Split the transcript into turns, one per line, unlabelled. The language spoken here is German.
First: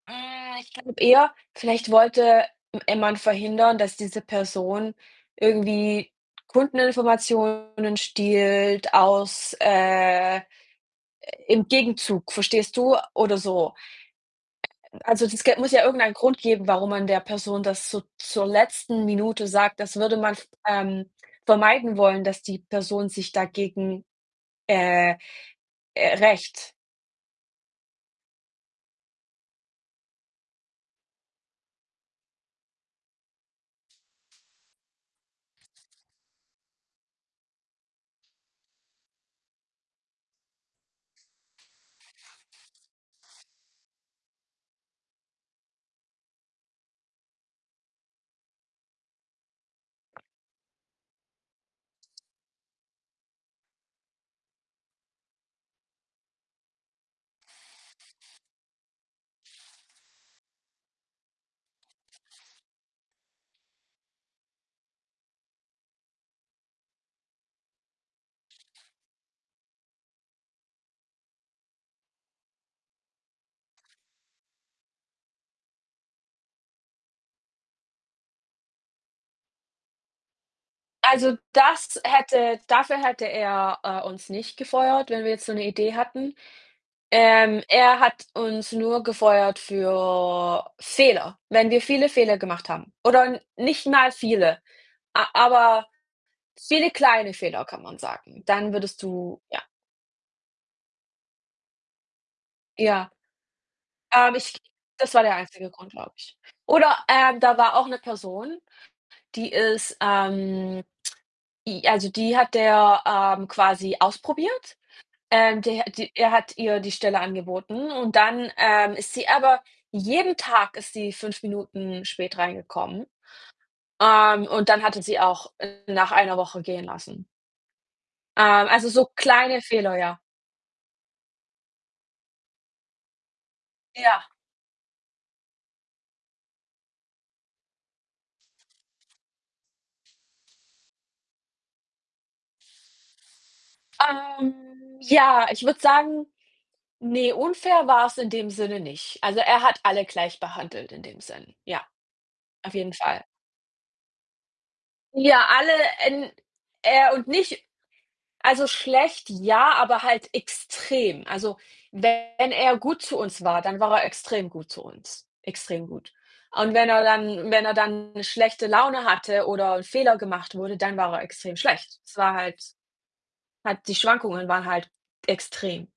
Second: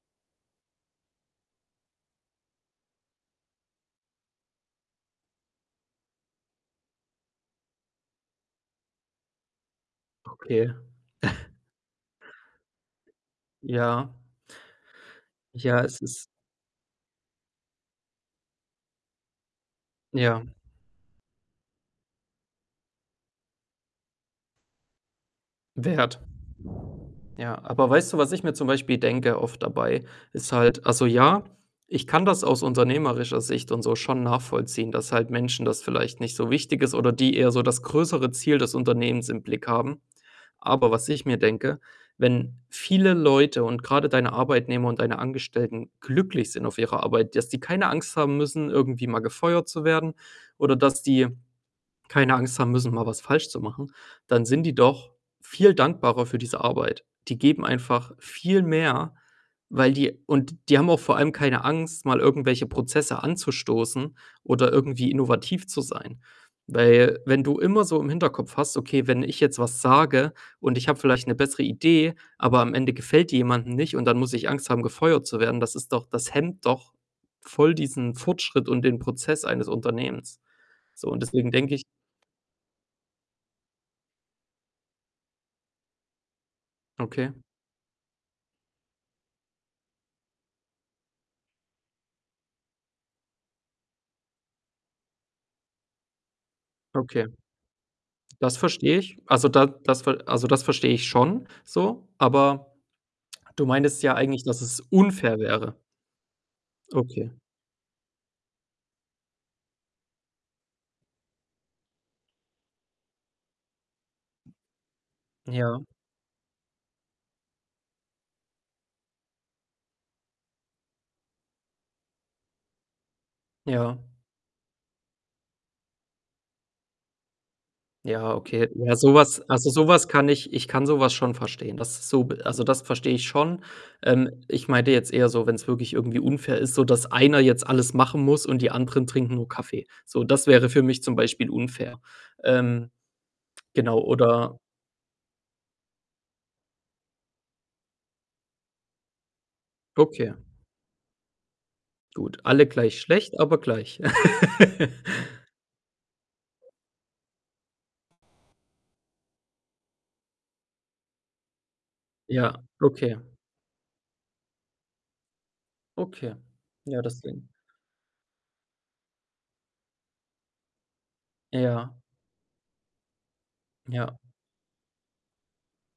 Äh, ich glaube eher, vielleicht wollte [unintelligible] verhindern, dass diese Person irgendwie Kundeninformationen stiehlt aus, äh äh
Okay.
im Gegenzug, verstehst du? Oder so.
Ja.
Also, das Geld muss
Ja,
ja
es
irgendeinen
ist
Grund geben, warum man der Person das so zur letzten Minute sagt, das würde man,
Ja.
[unintelligible] ähm, vermeiden wollen, dass die Person sich dagegen, äh, äh,
Wert.
rächt.
Ja, aber weißt du, was ich mir zum Beispiel denke oft dabei, ist halt also ja, ich kann das aus unternehmerischer Sicht und so schon nachvollziehen, dass halt Menschen das vielleicht nicht so wichtig ist oder die eher so das größere Ziel des Unternehmens im Blick haben. Aber was ich mir denke, wenn viele Leute und grade deine Arbeitnehmer und deine Angestellten glücklich sind auf ihrer Arbeit, dass die keine Angst haben müssen, irgendwie mal gefeuert zu werden oder dass die keine Angst haben müssen, mal was falsch zu machen, dann sind die doch viel dankbarer für diese Arbeit. Die geben einfach viel mehr, weil die und die haben auch vor allem keine Angst, mal irgendwelche Prozesse anzustoßen oder irgendwie innovativ zu sein. Weil, wenn du immer so im Hinterkopf hast: „Okay, wenn ich jetzt was sage und ich habe vielleicht ‘ne bessere Idee, aber am Ende gefällt die jemanden nicht und dann muss ich Angst haben, gefeuert zu werden”, das ist doch das hemmt doch voll diesen Fortschritt und den Prozess eines Unternehmens. So, und
Also,
deswegen denke ich
das hätte dafür hätte er, äh, uns nicht gefeuert, wenn wir jetzt so ‘ne Idee hatten.
Okay.
Ähm, er hat uns nur gefeuert für Fehler. Wenn wir viele Fehler gemacht haben oder nicht mal viele, a aber viele
Okay.
kleine Fehler kann man sagen,
Das
dann
verstehe
würdest
ich.
du
Also,
ja.
da das ver also, das verstehe ich schon so, aber
Ja.
du meintest ja
Ähm,
eigentlich,
ich
dass es
das war der
unfair
einzige
wäre.
Grund, glaube ich. Oder,
Okay.
äh, da war auch 'ne Person, die ist, ähm i also, die hat der, ähm, quasi ausprobiert. Ähm,
Ja.
der die er hat ihr die Stelle angeboten und dann, ähm, ist sie aber jeden Tag ist sie 5 Minuten spät reingekommen.
Ja.
Ähm, und dann hat er sie auch nach 1 Woche gehen lassen.
Ja, okay.
Ähm, also,
Ja,
so
so was
kleine
also, so
Fehler,
was
ja.
kann ich ich kann so was schon verstehen. Das ist so also, das verstehe ich schon.
Ja.
Ähm, ich meinte jetzt eher so, wenn‘s wirklich irgendwie unfair ist, sodass einer jetzt alles machen muss und die anderen trinken nur Kaffee. So, das wäre für mich zum Beispiel unfair. Ähm, genau, oder
Ähm, ja, ich würde sagen, ne, unfair war‘s in dem Sinne nicht. Also, er hat alle
Okay.
gleich behandelt in dem Sinn. Ja,
Gut, alle
auf jeden
gleich
Fall.
schlecht, aber gleich.
Ja, alle in er und nicht also, schlecht ja, aber halt extrem. Also, wenn
Ja,
er gut
okay.
zu uns war, dann war er extrem gut zu uns, extrem gut.
Okay.
Und wenn
Ja,
er
deswegen.
dann wenn er dann schlechte Laune hatte oder ‘n Fehler gemacht wurde, dann war er extrem
Ja.
schlecht. Es war halt halt die
Ja.
Schwankungen waren halt extrem.